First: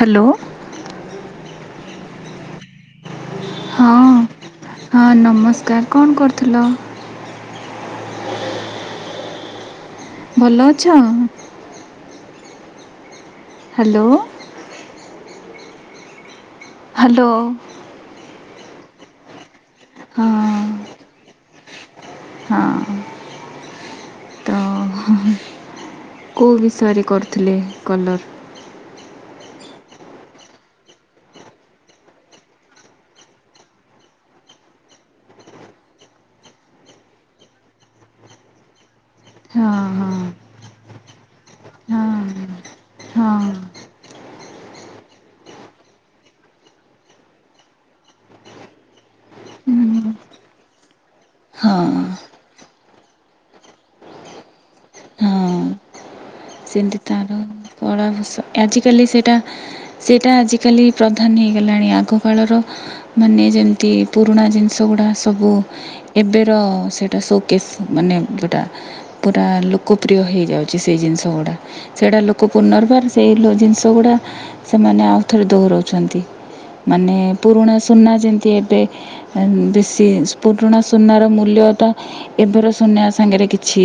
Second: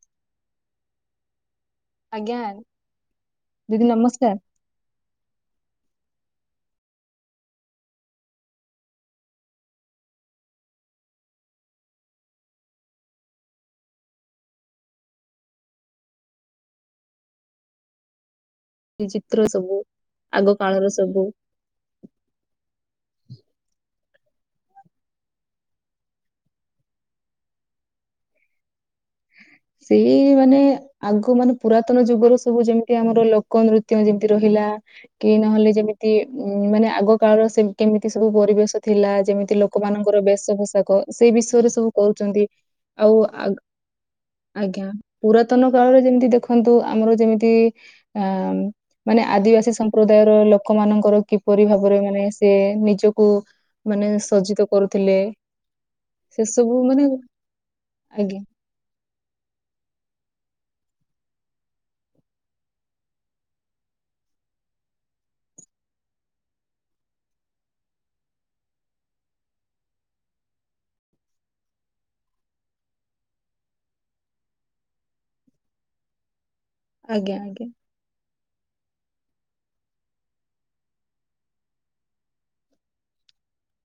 Hello. ଆଜ୍ଞା। ଦିଦି ହଁ ନମସ୍କାର ହଁ ନମସ୍କାର କଣ କରୁଥିଲ? ଭଲ ଅଛ? ହ୍ୟାଲୋ। ହ୍ୟାଲୋ। ଏ ଚିତ୍ର ସବୁ ହଁ ଆଗ କାଳର ସବୁ ହଁ, ତ କେଉଁ ବିଷୟରେ କରୁଥିଲେ କଲର୍? ସେଇ ମାନେ ଆଗ ମାନେ ପୁରାତନ ଯୁଗର ସବୁ ଯେମିତି ଆମର ଲୋକ ନୃତ୍ୟ ଯେମିତି ରହିଲା କି ନହେଲେ ଯେମିତି ଉ ମାନେ ଆଗ କାଳର କେମିତି ସବୁ ପରିବେଶ ଥିଲା। ଯେମିତି ଲୋ ହଁ ଲୋକ ମାନଙ୍କର ବେଶ ପୋଷାକ ସେଇ ବିଷୟରେ ସବୁ ହଁ କୁହୁଛନ୍ତି। ଆଉ ହଁ ଆଜ୍ଞା। ପୁରାତନ କାଳରେ ଯେମିତି ଦେଖନ୍ତୁ ଆମର ଯେମିତି ଆ ମାନେ ଆଦିବାସୀ ସମ୍ପ୍ରଦାୟର ଲୋକ ମାନଙ୍କର ହଁ କିପରି ଭାବରେ ମାନେ ହଁ ସେ ନିଜକୁ ମାନେ ସଜ୍ଜିତ କରୁଥିଲେ। ହଁ ସେ ସବୁ ସେମିତି ମାନେ ତାର କଳାଭୂଷ ଆଜ୍ଞା ଆଜିକାଲି ସେଇଟା ସେଇଟା ଆଜିକାଲି ପ୍ରଧାନ ହେଇଗଲାଣି। ଆଗକାଳର ମାନେ ଯେମିତି ପୁରୁଣା ଜିନିଷ ଗୁଡ଼ା ସବୁ ଏବେର ସେଇଟା ସୋକେସ୍ ମାନେ ଯେଉଟା ପୁରା ଲୋକପ୍ରିୟ ହେଇଯାଉଛି ସେ ଜିନିଷ [unintelligible] ସେଟା ଲୋକ ପୁନର୍ବାର ସେଇ ଜିନିଷ ଗୁଡ଼ା ସେମାନେ ଆଉଥରେ ଦୋହରଉଛନ୍ତି। ମାନେ ଆଜ୍ଞା ଆଜ୍ଞା ପୁରୁଣା ସୁନା ଯେମିତି ଏବେ ବେଶୀ ପୁରୁଣା ସୁନାର ମୂଲ୍ୟ ତ ଏବେର ସୁନା ସାଙ୍ଗରେ କିଛି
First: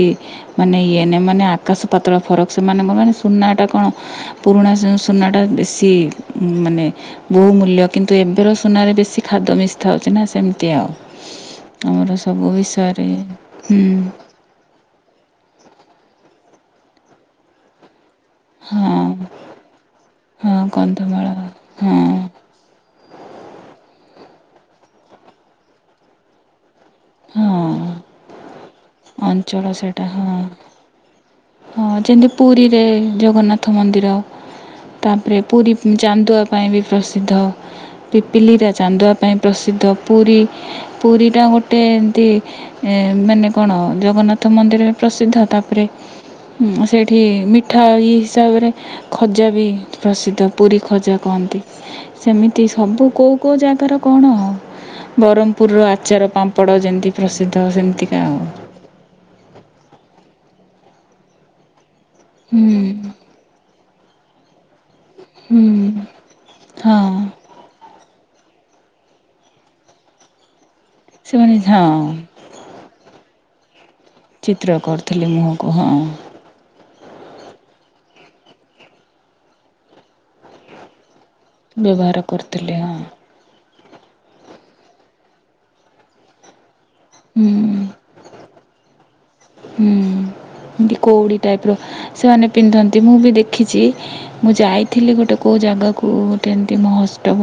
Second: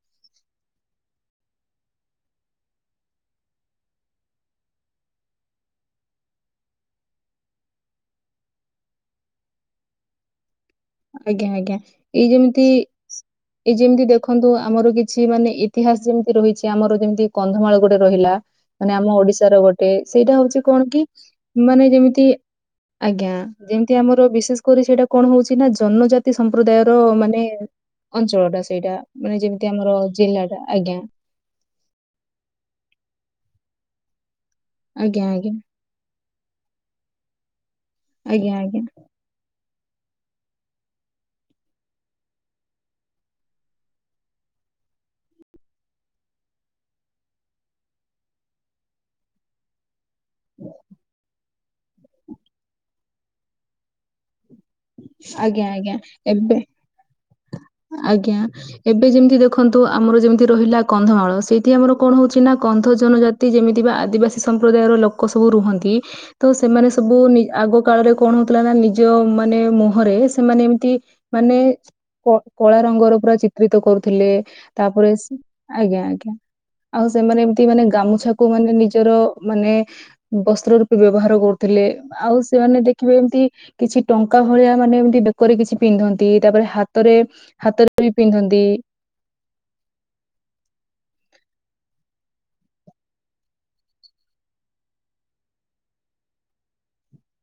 ମାନେ ଇଏ ନାହିଁ। ମାନେ ଆକାଶ ପା ପାତାଳ ଫରକ୍। ସେମାନେ [unintelligible] ସୁନା ଟା କଣ ପୁରୁଣା ସୁନା ଟା ବେଶୀ ମାନେ ବହୁ ମୂଲ୍ୟ କିନ୍ତୁ ଏବେର ସୁନାରେ ବେଶି ଖାଦ ମିଶା ହଉଛି ନା ସେମିତି ଆଉ। ଆଜ୍ଞା, ଆଜ୍ଞା। ଆମର ଏଇ ସବୁ ଯେମିତି ବିଷୟରେ ଏଇ ହୁଁ ଯେମିତି ଦେଖ ଦେଖନ୍ତୁ ଆମର କିଛି ମାନେ ଇତିହାସ ଯେମିତି ରହିଛି ଆମର ଯେମିତି କନ୍ଧମାଳ ଗୋଟେ ରହିଲା ମାନେ ହଁ ଆମ ଓଡିଶାର ଗୋଟେ ସେଇଟା ହଁ ହଉଛି କଣ କି କନ୍ଧମାଳ ମାନେ ହଁ ଯେମିତି ଆଜ୍ଞା ଯେମିତି ଆମର ବିଶେଷ କରି ସେଇଟା କଣ ହଉଛି ନା ଜନଜାତି ଜନଜାତି ସମ୍ପ୍ରଦାୟର ମାନେ ହଁ ଅଞ୍ଚଳଟା ସେଇଟା ମାନେ ଅଞ୍ଚଳ ଯେମିତି ଆମର ସେଇଟା ହଁ ଜିଲ୍ଲାଟା ଆଜ୍ଞା। ହଁ ଯେମିତି ପୁରୀରେ ଜଗନ୍ନାଥ ମନ୍ଦିର। ଆଜ୍ଞା ତାପରେ ଆଜ୍ଞା ପୁରୀ ଚାନ୍ଦୁଆ ପାଇଁ ବି ପ୍ରସିଦ୍ଧ। ଆଜ୍ଞା ପିପିଲି ଆଜ୍ଞା ରା ଚାନ୍ଦୁଆ ପାଇଁ ପ୍ରସିଦ୍ଧ। ପୁରୀ ପୁରୀଟା ଗୋଟେ ଏମତି ଏ ମାନେ କଣ ଜଗନ୍ନାଥ ମନ୍ଦିର ପ୍ରସିଦ୍ଧ ତାପରେ ସେଇଠି ମିଠା ଇଏ ହିସାବରେ ଖଜା ବି ପ୍ରସିଦ୍ଧ ପୁରୀ ଖଜା କହନ୍ତି ସେମିତି ସବୁ କେଉଁ କେଉଁ ଜାଗାର କଣ ଆଉ ଆଜ୍ଞା ବ୍ରହ୍ମପୁରର ଆଜ୍ଞା ଆଚାର ଏବେ ପାମ୍ପଡ଼ ଯେମିତି ପ୍ରସିଦ୍ଧ ସେମିତିକା ଆଜ୍ଞା ଆଉ ଏବେ ଯେମିତି ଦେଖନ୍ତୁ ଆମର ଯେମିତି ରହିଲା କନ୍ଧମାଳ ସେଇଠି ଆମର କଣ ହଉଛି ନା ହୁଁ କନ୍ଧ ଜନଜାତି ଯେମିତି ବା ଆଦିବାସୀ ସମ୍ପ୍ରଦାୟର ଲୋକ ସବୁ ହୁଁ ରୁହନ୍ତି ତ ସେମାନେ ହଁ ସବୁ ଆଗ କାଳରେ କଣ ହଉଥିଲା ନା ନିଜ ମାନେ ମୁହଁରେ ସେମାନେ ଏମିତି ସେମାନେ ମାନେ ହଁ କଳା ରଙ୍ଗର ପୁରା ଚିତ ତ୍ରିତ କରୁଥିଲେ ଚିତ୍ର ତାପରେ କରୁଥିଲି ମୁହଁକୁ ଆଜ୍ଞା ହଁ ଆଜ୍ଞା ଆଉ ସେମାନେ ଏମତି ମାନେ ଗାମୁଛାକୁ ମାନେ ନିଜର ମାନେ ବସ୍ତ୍ର ରୂପେ ବ୍ୟବହାର କରୁ ଥିଲେ ବ୍ୟବହାର ଆଉ କରୁଥିଲେ ସେମାନେ ହଁ ଦେଖିବେ ଏମିତି କିଛି ଟଙ୍କା ଭଳିଆ ମାନେ ଏମିତି ବେକରେ କିଛି ପିନ୍ଧନ୍ତି ତାପରେ ହା ହାତରେ ହୁଁ ହାତରେ ବି ପିନ୍ଧନ୍ତି ହୁଁ ଏମତି କେଉଡି ଟାଇପିର ସେମାନେ ପିନ୍ଧନ୍ତି ମୁଁ ବି ଦେଖିଛି ମୁଁ ଯାଇଥିଲି ଗୋଟେ କୋଉ ଜାଗାକୁ ଗୋଟେ ଏମିତି ମୋହତ୍ସଭ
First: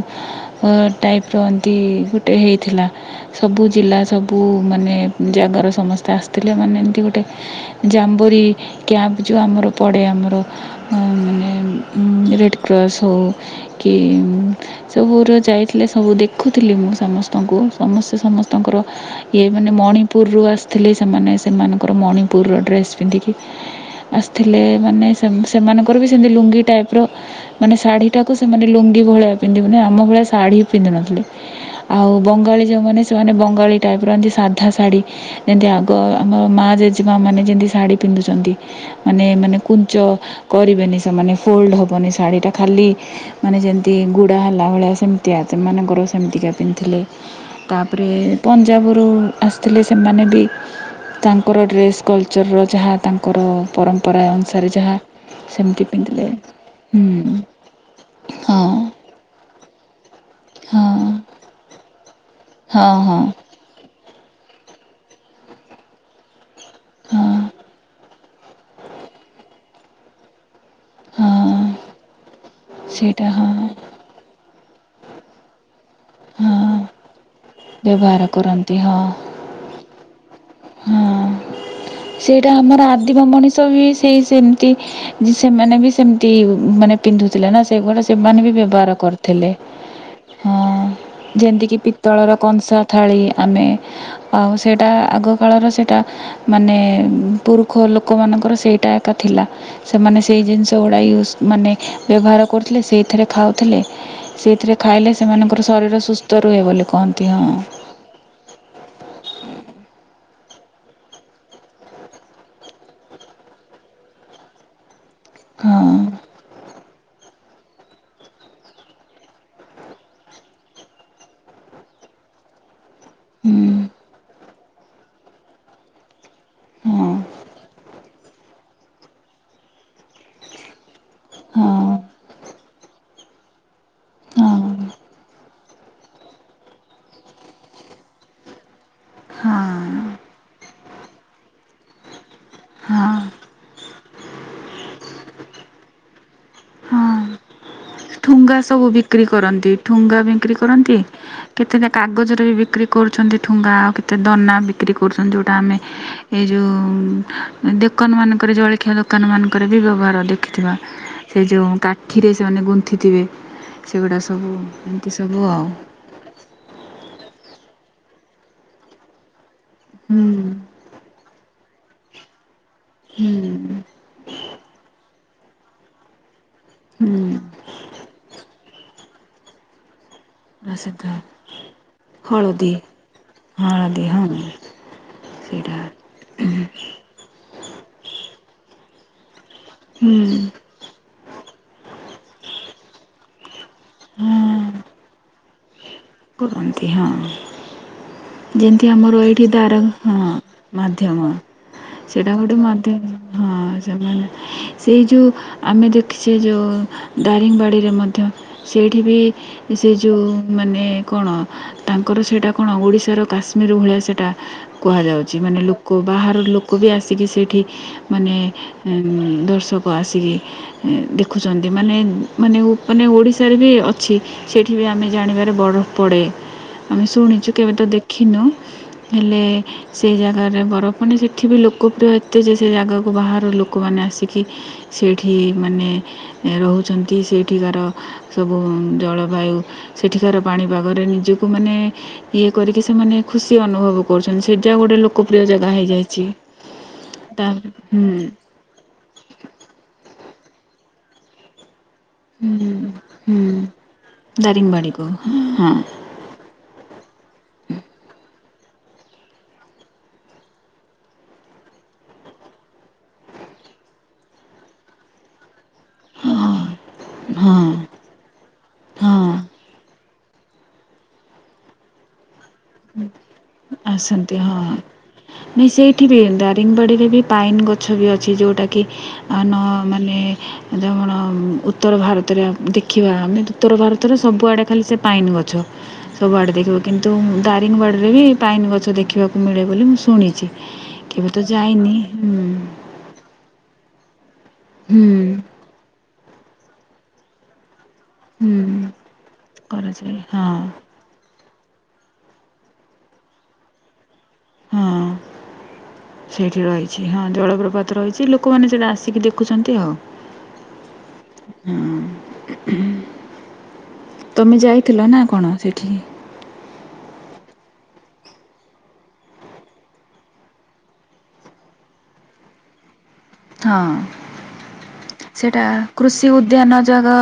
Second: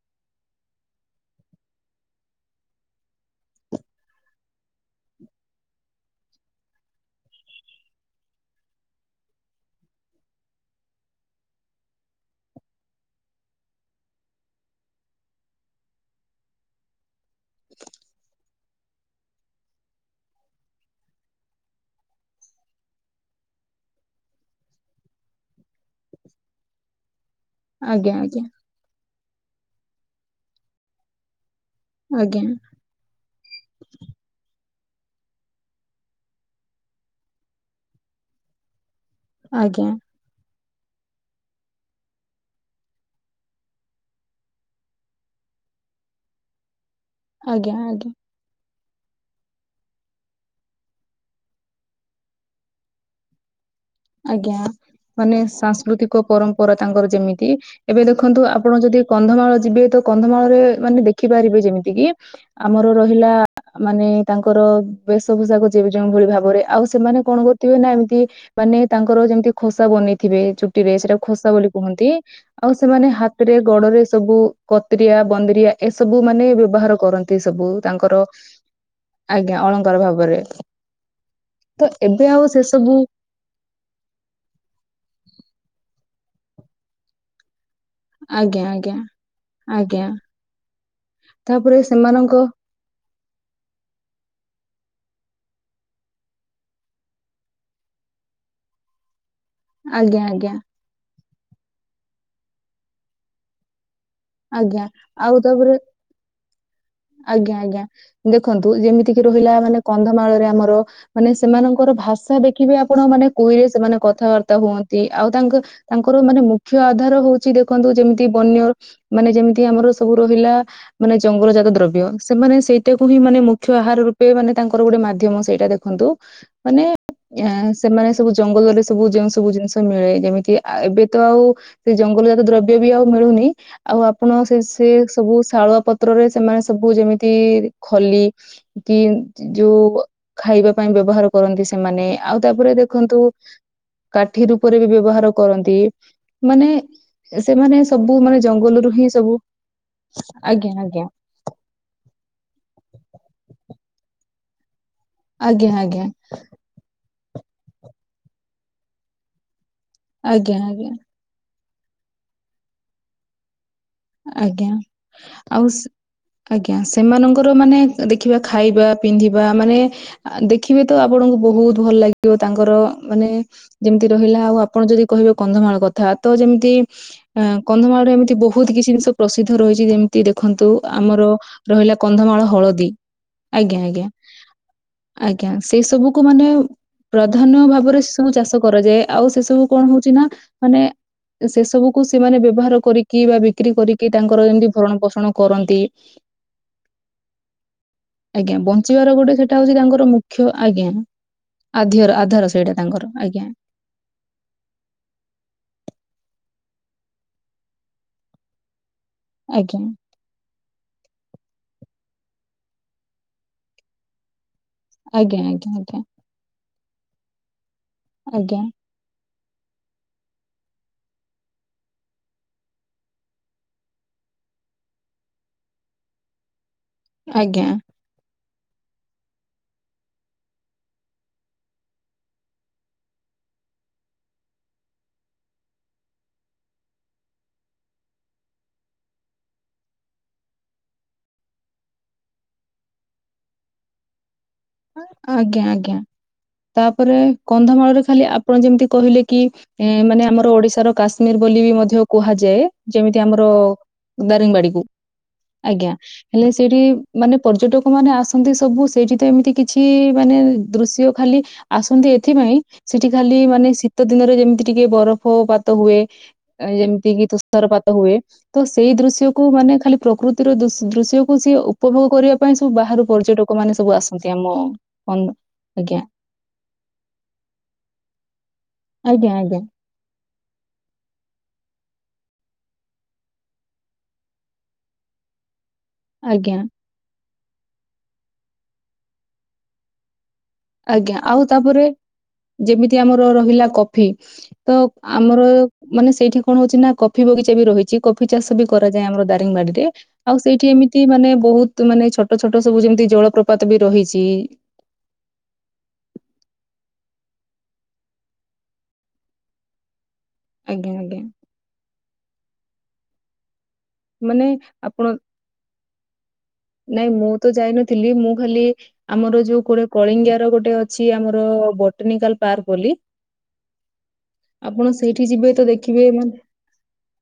ଟାଇପିର ଏନ୍ତି ଗୋଟେ ହେଇଥିଲା ସବୁ ଜିଲ୍ଲା ସବୁ ମାନେ ଜାଗାରୁ ସମସ୍ତେ ଆସିଥିଲେ ମାନେ ଗୋଟେ ଜାମ୍ୱରେ କ୍ୟାମ୍ପ ଯୋଉ ଆମର ପଡ଼େ ଆମର ମାନେ ରେଡ଼କ୍ରସ ହଉ କି ସବୁର ଯାଇଥିଲେ ସବୁ ଦେଖୁଥିଲି ମୁଁ ସମସ୍ତ ଙ୍କୁ ସମସ୍ତେ ସମସ୍ତଙ୍କର ଇଏ ମାନେ ମଣିପୁରରୁ ଆସିଥିଲେ ସେମାନେ ସେମାନ ତାଙ୍କର ମଣିପୁରର ଡ୍ରେସ୍ ପିନ୍ଧିକି ଆସିଥିଲେ ମାନେ ସେମାନଙ୍କର ବି ସେମିତି ଲୁଙ୍ଗି ଟାଇପିର ମାନେ ଆଜ୍ଞା ଶାଢ଼ୀଟାକୁ ଆଜ୍ଞା ସେମାନେ ଲୁଙ୍ଗି ଭଳିଆ ପିନ୍ଧିବୁନି ଆମ ଭଳିଆ ଶାଢୀ ପିନ୍ଧି ନଥିଲେ ଆଉ ଆଜ୍ଞା ବଙ୍ଗାଳୀ ଯେଉଁମାନେ ସେମାନେ ବଙ୍ଗାଳୀ ଟାଇପିର ସାଧା ଶାଢ଼ୀ ଯେମିତି ଆଗ ଆମ ମା ଜେଜେମା ମାନେ ଯେମିତି ଶାଢ଼ୀ ପିନ୍ଧୁଛନ୍ତି ମାନେ ମାନେ ଆଜ୍ଞା କୁଞ୍ଚ କରିବେନି ସେମାନେ ଫୋଲ୍ଡ଼ ହବନି ଶାଢ଼ୀଟା ଖାଲି ମାନେ ଯେମିତି ଗୁଡ଼ା ହେଲା ଭଳିଆ ସେମିତିଆ ସେମାନଙ୍କର ସେମିତିକା ପିନ୍ଧିଥିଲେ ଆଜ୍ଞା ଆଜ୍ଞା ତାପରେ ପଞ୍ଜାବରୁ ଆସିଥିଲେ ସେମାନେ ବି ତାଙ୍କର ଡ୍ରେସ୍ କଲଚର୍ର ଯାହା ତାଙ୍କର ପରମ୍ପରା ଆଜ୍ଞା ଅନୁସାରେ ଯାହା ମାନେ ସେମିତି ସାଂସ୍କୃତିକ ପିନ୍ଧିଲେ ପରମ୍ପରା ତାଙ୍କର ଯେମିତି ହୁଁ ଏବେ ଦେଖନ୍ତୁ ହଁ ଆପଣ ଯଦି କନ୍ଧମାଳ ଯିବେ ତ କନ୍ଧମାଳରେ ହଁ ମାନେ ଦେଖିପାରିବେ ଯେମିତି କିି ହଁ ଆମର ହଁ ରହିଲା ମାନେ ତାଙ୍କର ବେଶଭୂଷାକ ଯ ଯେଉଁ ଭଳି ଭାବରେ ଆଉ ସେମାନେ ହଁ କଣ କରୁଥିବେ ନା ଏମିତି ମାନେ ତାଙ୍କର ଯେମିତି ଖୋସା ବନେଇଥିବେ ସେଟା ଖୋସା ହଁ ବୋଲି କୁହନ୍ତି ଆଉ ସେମାନେ ସେଇଟା ହଁ ହାତରେ ଗୋଡ଼ରେ ସବୁ କତରିଆ ବନ୍ଦିରିଆ ଏସବୁ ମାନେ ହଁ ବ୍ୟବହାର କରନ୍ତି ସବୁ ତାଙ୍କର ବ୍ୟବହାର କରନ୍ତି ହଁ ଆଜ୍ଞା ଅଳଙ୍କାର ଭାବରେ ହଁ ତ ଏବେ ଆଉ ସେଇଟା ସେ ଆମର ସବୁ ଆଦିମ ମଣିଷ ବି ସେଇ ସେମତି ସେମାନେ ବି ସେମିତି ମାନେ ପିନ୍ଧୁଥିଲେ ନା ସେଗୁଡା ସେମାନେ ବି ଆଜ୍ଞା ବ୍ୟବହାର ଆଜ୍ଞା କରୁଥିଲେ ଆଜ୍ଞା ହଁ ଯେମତିକି ତାପରେ ପିତ୍ତଳର ସେମାନଙ୍କ କଂସା ଥାଳି ଆମେ ଆଉ ସେଇଟା ଆଗ କାଳର ସେଇଟା ମାନେ ପୁରୁଖ ଲୋକମାନଙ୍କର ସେଇଟା ଥିଲା ସେମାନେ ଆଜ୍ଞା ସେଇ ଆଜ୍ଞା ଜିନିଷ ସେଗୁଡ଼ା ୟୁଜ୍ ମାନେ ବ୍ୟବହାର କରୁଥିଲେ ସେଇଥିରେ ଖାଉଥିଲେ ସେଇଥିରେ ଆଜ୍ଞା ଖାଇଲେ ଆଉ ସେମାନଙ୍କର ତାପରେ ଶରୀର ସୁସ୍ଥ ରୁହେ ବୋଲି କହନ୍ତି ହଁ ଆଜ୍ଞା ଆଜ୍ଞା ଦେଖନ୍ତୁ ଯେମିତି କିି ରହିଲା ମାନେ କନ୍ଧମାଳରେ ଆମର ମାନେ, ସେମାନଙ୍କର ଭାଷା ଦେଖିବେ ଆପଣ ମାନେ କୁଏ, ସେମାନେ କଥାବାର୍ତ୍ତା ହୁଅନ୍ତି। ଆଉ ତାଙ୍କ ହଁ ତାଙ୍କର ମାନେ ମୁଖ୍ୟ ଆଧାର ହଉଛି, ଦେଖନ୍ତୁ ଯେମିତି ବନ୍ୟ ମାନେ ଯେମିତି ଆମର ସବୁ ରହିଲା, ମାନେ ଜଙ୍ଗଲ ଜାତ ଦ୍ରବ୍ୟ, ସେମାନେ ସେଇ କୁ ପୁଣି ହିଁ ମାନେ ହୁଁ ମୁଖ୍ୟ ଆହାର ରୂପେ, ମାନେ ତାଙ୍କର ଗୋଟେ ମାଧ୍ୟମ ସେଇଟା ଦେଖନ୍ତୁ। ମାନେ, ହଁ [unintelligible] ସେମାନେ ସବୁ ଜଙ୍ଗଲରେ ସବୁ ଯେଉଁ ସବୁ ଜିନିଷ ମିଳେ ଏମିତି ଆୟୁ ଏବେ ତ ଆଉ, ହଁ ସେ ଜଙ୍ଗଲ ଜାତ ଦ୍ରବ୍ୟ ବି ଆଉ ମିଳୁନି ଆଉ ଆପଣ, ସେ, ହଁ ସେ ସବୁ ଶାଳୁଆ ପତ୍ରରେ ସେମାନେ ସବୁ ଯେମିତି ଖଲି କିମ୍ ହଁ ଯୋଉ ଖାଇବା ପାଇଁ ବ୍ୟବହାର କରନ୍ତି ସେମାନେ, ଆଉ ତାପରେ ଦେଖନ୍ତୁ ହଁ କାଠି ରୂପରେ ବି ବ୍ୟବହାର କରନ୍ତି, ମାନେ ହଁ ସେମାନେ ସବୁ ମାନେ ଠୁଙ୍ଗା ସବୁ ଜଙ୍ଗଲରୁ ହିଁ ବିକ୍ରି କରନ୍ତି, ଠୁଙ୍ଗା ବିକ୍ରି ଆଜ୍ଞା କରନ୍ତି। ଆଜ୍ଞା କେତେଟା କାଗଜରେ ବି ବିକ୍ରି କରୁଛନ୍ତି ଠୁଙ୍ଗା, ଆଉ କେତେ ଦନା ବି ବିକ୍ରି କରୁଚନ୍ତି ଯୋଉଟା ଆଜ୍ଞା ଆମେ, ଆଜ୍ଞା ଏ ଯୋଉ ଅ ଦୋକାନ ମାନଙ୍କରେ ଜଳଖିଆ ଦୋକା ଦୋକାନ ମାନଙ୍କରେ ବି ବ୍ୟବହାର ଆଜ୍ଞା ଦେଖିଥିବା ଆଜ୍ଞା ସେ ଯେଉଁ କାଠିରେ ସେମାନେ ଗୁନ୍ଥିଥିବେ ସେଗୁଡ଼ା ସବୁ, ଆଜ୍ଞା ଏମିତି ସବୁ ଆଉ ଆଜ୍ଞା, ସେମାନଙ୍କର ମାନେ ଦେଖିବା ଖାଇବା, ପିନ୍ଧିବା ମାନେ, ହୁଁ ଆ ଦେଖିବେ ତ ଆପଣଙ୍କୁ ବହୁତ ଭଲ ଲାଗିଥିବ ତାଙ୍କର ମାନେ, ହୁଁ ଯେମି ରହିଲା, ଆଉ ଆପଣ ଯଦି କହିବେ କନ୍ଧମାଳ କଥା, ତ ଯେମିତି ହୁଁ ଆ କନ୍ଧମାଳରେ ଏମିତି ବହୁ ବହୁତ କିଛି ଜିନିଷ ପ୍ରସିଦ୍ଧ ରହିଛି ଯେମିତି ଦେଖନ୍ତୁ, ପ୍ରସିଦ୍ଧ ଆମର ରହିଲା କନ୍ଧମାଳ ହଳଦୀ। ଆଜ୍ଞା, ହଳଦୀ ଆଜ୍ଞା, ହଁ ଆଜ୍ଞା ସେଇଟା ସେଇ ସବୁକୁ ମାନେ ପ୍ରାଧାନ୍ୟ ଭାବରେ ସେ ସବୁ ଚାଷ କରାଯାଏ। ଆଉ ସେ ସବୁ କଣ ହଉଚି ହୁଁ ନା, ମାନେ ସେ ସବୁକୁ ସେମାନେ ବ୍ୟବହାର କରିକି ବା ବିକ୍ରି କରିକି, ତାଙ୍କର ଯେମିତି ଭରଣ ପୋଷଣ କରନ୍ତି, କୁହନ୍ତି ହଁ। ଆଜ୍ଞା ଯେମିତି ବଞ୍ଚିବାର ଆମର ଗୋଟେ ଏଇଠି ସେଟା ହଉଛି ଦାରଙ୍ଗ ତାଙ୍କର ହଁ ମୁଖ୍ୟ ଆଜ୍ଞା ମାଧ୍ୟମ। ଆଧ୍ୟର ସେଟା ଆଧାର ଗୋଟେ ସେଇଟା ମାଧ୍ୟମ ତାଙ୍କର ଆଜ୍ଞା ହଁ ସେମାନେ ସେଇ ଯେଉ, ଆମେ ଦେଖିଛେ ଯେଉ, ଦାରିଙ୍ଗବାଡ଼ିରେ ମଧ୍ୟ ସେଇଠି ବି ଆଜ୍ଞା ସେ ଯୋଉ ମାନେ କଣ, ତାଙ୍କର ସେଟା କଣ ଓଡ଼ିଶା ଓଡ଼ିଶା ର କାଶ୍ମୀର ଭଳିଆ ସେଇଟା କୁହାଯାଉଛି। ଆଜ୍ଞା ମାନେ ଆଜ୍ଞା ଲୋକ, ବାହାର ଲୋକ କୁ ବି ଆସିକି ସେଇଠି, ମାନେ ଆଜ୍ଞା ଆଜ୍ଞା ଏ ଦର୍ଶକ ଆସିକି ଦେଖୁଛନ୍ତି। ମାନେ, ମାନେ, ମାନେ ଓଡ଼ିଶାରେ ବି ଅଛି। ସେଠି ବି ଆମେ ଜାଣିବାରେ ବରଫ ପଡ଼େ, ଆମେ ଶୁଣିଛୁ ଆଜ୍ଞା କେବେ ତ ଦେଖିନୁ, ହେଲେ ସେ ଜାଗାରେ ବରଫ, ମାନେ ସେଠି ବି ଲୋକପ୍ରିୟ ଏତେ ଯେ, ସେ ଜାଗାକୁ ବାହାରର ଲୋକମାନେ ଆସିକି ସେଇଠି ମାନେ ରହୁଚନ୍ତି, ସେଠିକାର ସବୁ ଜଳବାୟୁ ସେଠିକାର ପାଣିପାଗରେ ନିଜକୁ ମାନେ ଇୟ କରିକି ସେମାନେ ଖୁସି ଅନୁଭବ କହୁଚନ୍ତି, ସେଇଟା ଗୋଟେ ଲୋକପ୍ରିୟ ଆଜ୍ଞା ଜାଗା ଆଜ୍ଞା ହେଇଯାଇଛି, ତାପରେ ଟା କନ୍ଧମାଳରେ ଖାଲି ଆପଣ ଯେମିତି କହିଲେ କି, ଏ ମାନେ ଆମର ଓଡ଼ିଶାର କାଶ୍ମୀର ବୋଲି ବି ମଧ୍ୟ କୁହାଯାଏ। ହୁଁ ଯେମିତି ହୁଁ ଆମର ଦାରିଙ୍ଗବାଡିକୁ, ଦାରିଙ୍ଗବାଡ଼ିକୁ ହଁ ଆଜ୍ଞା। ହେଲେ ସେଇଠି, ମାନେ ପର୍ଯ୍ୟଟକ ମାନେ ଆସନ୍ତି ସବୁ ସେଇଠି ତ ଏମିତି କି କିଛି ମାନେ ଦୃଶ୍ୟ ଖାଲି ଆସନ୍ତି ଏଥିପାଇଁ ସେଠି ଖାଲି ମାନେ, ଶୀତ ଦିନରେ ଯେମିତି ଟିକେ ବରଫପାତ ହୁଏ। ହଁ ଆ ଯେମିତି କି, ହଁ ତୁଷାରପାତ ହୁଏ। ତ ସେଇ ହଁ ଦୃଶ୍ୟକୁ ମାନେ ଖାଲି ପ୍ରକୃତିର ଦୃ--ଦୃଶ୍ୟକୁ ସିଏ ଉପଭୋଗ କରିବା ପାଇଁ ସବୁ ବାହାରୁ ପର୍ଯ୍ୟଟକ ମାନେ ସବୁ ଆସନ୍ତି। ଇଠି ଆମ ହଁ ଅନ୍ ନାଇଁ ଆଜ୍ଞା ସେଇଠି ବି ଏ ଦାରିଙ୍ଗିବାଡ଼ି ରେ ବି ପାଇନ ଗଛ ବି ଅଛି ଯୋଉଟା କି ଆଜ୍ଞା ଆ ଆଜ୍ଞା ନ ମାନେ ଯେମଣ ଉତ୍ତର ଭାରତରେ ଆମେ ଦେଖିବା ଆମେ ଉତ୍ତର ଭାରତରେ ସବୁଆଡ଼େ ଖାଲି ସେ ପାଇନ ଗଛ। ସବୁଆଡ଼େ ଆଜ୍ଞା ଦେଖିବୁ କିନ୍ତୁ ଦାରିଙ୍ଗିବାଡ଼ି ରେ ବି ପାଇନ ଗଛ ଦେଖିବାକୁ ମିଳେ ବୋଲି ମୁଁ ଶୁଣିଛି। କେବେ ତ ଯାଇନି ହୁଁ। ଯେ ଆମର ରହିଲା କଫି ତ ହୁଁ ଆ ଆମର ମାନେ ସେଇଠି କଣ ହଉଛି ନା କଫି ବଗିଚା ବି ରହିଛି। କଫି ଚାଷ ହୁଁ ବି କରାଯାଏ ଆମର ଦାରିଙ୍ଗିବାଡ଼ି ରେ କରାଯାଏ ଆଉ ହଁ ସେଇଠି ଏମି ତି ମାନେ ବହୁତ ମାନେ ଛୋଟ ଛୋଟ ସବୁ ଯେମିତି ଜଳପ୍ରପାତ ବି ରହିଛି। ହଁ ସେଇଠି ରହିଛି ହଁ ଜଳପ୍ରପାତ ରହିଛି ଲୋକମାନେ ସେଇଟା ଆସିକି ଦେଖୁଛନ୍ତି ଆଉ। ଆଜ୍ଞା ଆଜ୍ଞା। ହଁ ହୁଁ ମାନେ ତମେ ଆପଣ ଯାଇଥିଲ ନା କଣ ସେଠିକି? ନାଇଁ ମୁଁ ତ ଯାଇନଥିଲି ମୁଁ ଖାଲି ଆମର ଯୋଉ କୋର କଳିଙ୍ଗିଆର ଗୋଟେ ଅଛି ଆମର ବଟନିକାଲ୍ ପାର୍କ ବୋଲି ହଁ ଆପଣ ସେଇଠି ଯିବେ ସେଇଟା ତ ଦେଖିବେ କୃଷି ମାନେ ଉଦ୍ୟାନ ଜାଗା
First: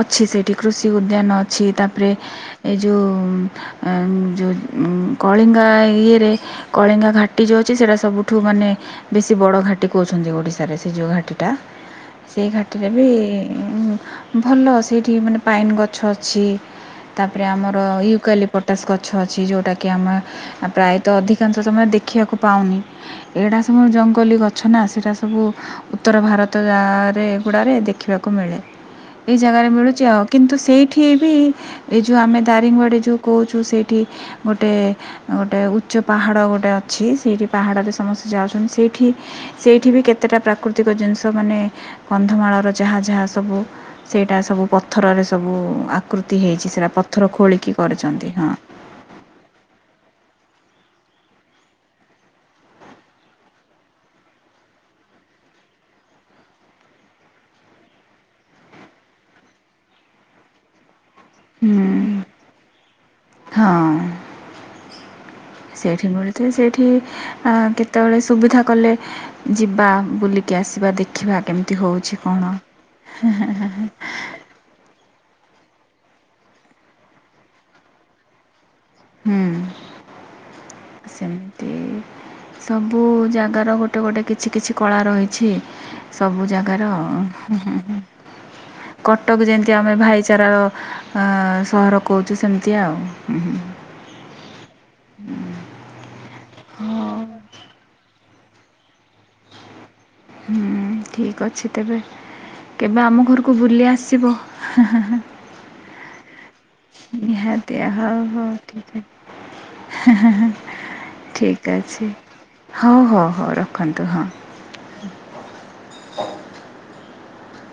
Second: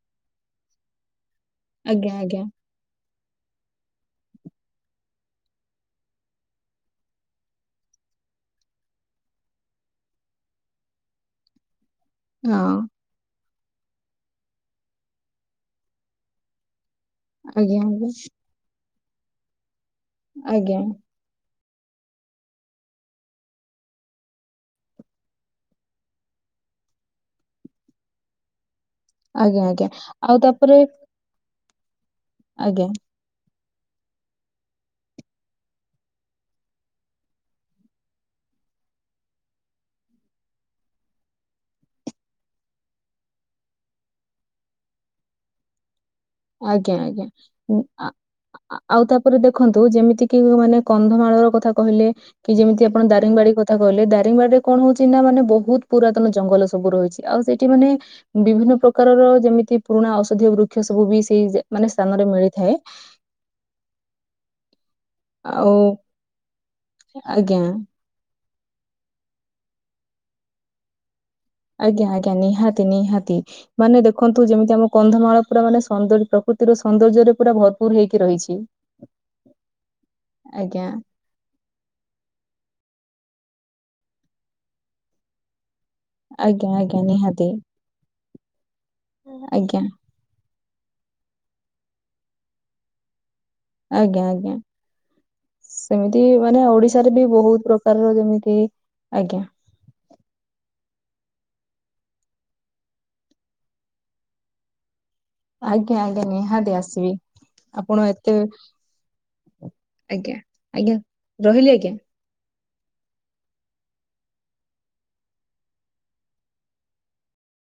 ଅଛି ସେଇଠି କୃଷି ଉଦ୍ୟାନ ଅଛି ତାପରେ ଆଜ୍ଞା ଆଜ୍ଞା ଏ ଯୋଉ ଆ ଯୋଉ ଉଁ କଳିଙ୍ଗା ଇଏରେ କଳିଙ୍ଗା ଘାଟି ଯୋଉ ଅଛି ସେଇଟା ସବୁଠୁ ମାନେ ବେଶୀ ବଡ ଘାଟି କହୁଛନ୍ତି ଓଡି ଶାରେ ସେ ଯୋଉ ଘାଟିଟା ସେଇ ହଁ ଘାଟିରେ ବି ଉଁ ଭଲ ସେଇଠି ମାନେ ପାଇନ୍ ଗଛ ଅଛି। ତାପରେ ଆମର ଆଜ୍ଞା ଆଜ୍ଞା ୟୁକାଲିପଟାସ୍ ଗଛ ଅଛି ଯୋଉଟା କି ଆମେ ଆଜ୍ଞା ପ୍ରାୟତଃ ଅଧି କାଂଶ ସମୟ ଦେଖିବାକୁ ପାଉନି ଏଇଟା ସବୁ ଜଙ୍ଗଲି ଗଛ ନା ସେଟା ସବୁ ଉତ୍ତର ଭାରତ ଜାଗାରେ ଏଗୁଡ଼ାରେ ଦେଖିବାକୁ ମିଳେ। ଏଇ ଆଜ୍ଞା ଜାଗାରେ ଆଜ୍ଞା ମିଳୁଛି ଆଉ କିନ୍ତୁ ତାପରେ ସେଇଠି ବି ଏ ଯୋଉ ଆମେ ଆଜ୍ଞା ଦାରିଙ୍ଗିବାଡ଼ି ଯୋଉ କହୁଛୁ ସେଇଠି ଗୋଟେ ଗୋଟେ ଉଚ୍ଚ ପାହାଡ଼ ଗୋଟେ ଅଛି ସେଇଠି ପାହାଡ଼ରେ ସମସ୍ତେ ଯାଉଛନ୍ତି ସେଇଠି ସେଇଠି ବି କେତେଟା ପ୍ରାକୃତିକ ଜିନିଷ ମାନେ କନ୍ଧମାଳର ଯାହା ଯାହା ସବୁ ସେଇଟା ସବୁ ପଥରରେ ସବୁ ଆକୃତି ହେଇଛି ସେଟା ପଥର ଖୋଳିକି କରିଛନ୍ତି ହଁ। ଆଁ ଆଉ ତାପରେ ଦେଖନ୍ତୁ ଯେମିତି କିି ତୁମେ ମାନେ କନ୍ଧମାଳର କଥା କହିଲେ କି ଯେମିତି ଆପଣ ଦାରିଙ୍ଗିବାଡ଼ି କଥା କହିଲେ ଦାରିଙ୍ଗିବାଡ଼ି ରେ କଣ ହଉଛି ନା ମାନେ ବହୁତ ପୁରାତନ ଜଙ୍ଗଲ ସବୁ ରହିଛି। ଆଉ ସେଇଠି ମାନେ ବିଭିନ୍ନ ପ୍ରକାରର ଯେମିତି ପୁରୁଣା ଔଷଧୀୟ ବୃକ୍ଷ ସବୁ ବି ସେ ସେଇ ଜା ହୁଁ ମାନେ ସ୍ଥାନରେ ମିଳିଥାଏ। ହଁ ଆଉ ସେଇଠି ମିଳିଥାଏ ସେଇଠି ଆଁ ଆଜ୍ଞା କେ ତେବେଳେ ସୁବିଧା କଲେ ଯିବା ବୁଲିକି ଆସିବା ଦେଖିବା କେମ ଆଜ୍ଞା ଆଜ୍ଞା ନିହାତି ନିହାତି ମାନେ ଦେଖନ ନ୍ତୁ ଯେମିତି ଆମ କନ୍ଧମାଳ ପୁରା ମାନେ ସୁନ୍ଦର ପ୍ରକୃତିର ସୌନ୍ଦର୍ଯ୍ୟରେ ପୁରା ଭରପୁର ହେଇକି ରହିଛି। ହୁଁ। ଆଜ୍ଞା। ସେମିତି ସବୁ ଜାଗାର ଗୋଟେ ଗୋଟେ କିଛି କିଛି କଳା ରହିଛି। ସବୁ ଆଜ୍ଞା ଜାଗାର ଆଜ୍ଞା ଉଁ ନିହାତି ହୁଁ ହୁଁ ହୁଁ। କଟକ ଯେମିତି ଆଜ୍ଞା ଆମେ ଭାଇଚାରାର ଅଁ ସହର କହୁଛୁ ସେମିତି ଆଉ ହୁଁ ହୁଁ। ଆଜ୍ଞା ଆଜ୍ଞା। ସେମିତି ମାନେ ଓଡିଶାରେ ହଁ। ବି ବହୁତ ପ୍ରକାରର ଯେମିତି ଆଜ୍ଞା। ହୁଁ ଠିକ୍ ଅଛି ତେବେ କେବେ ଆମ ଘରକୁ ବୁଲି ଆସିବ ହେଁ ହେଁ ହେଁ। ଆଜ୍ଞା ଆଜ୍ଞା ନିହା ନିହାତି ହଉ ହଉ ଠିକ୍ ଅଛି। ହେଁ ହେଁ ଆଜ୍ଞା ହେଁ ଆଜ୍ଞା ରହିଲି ଠିକ୍ ଆଜ୍ଞା। ଅଛି। ହଉ ହଉ ହଉ ରଖନ୍ତୁ ହଁ।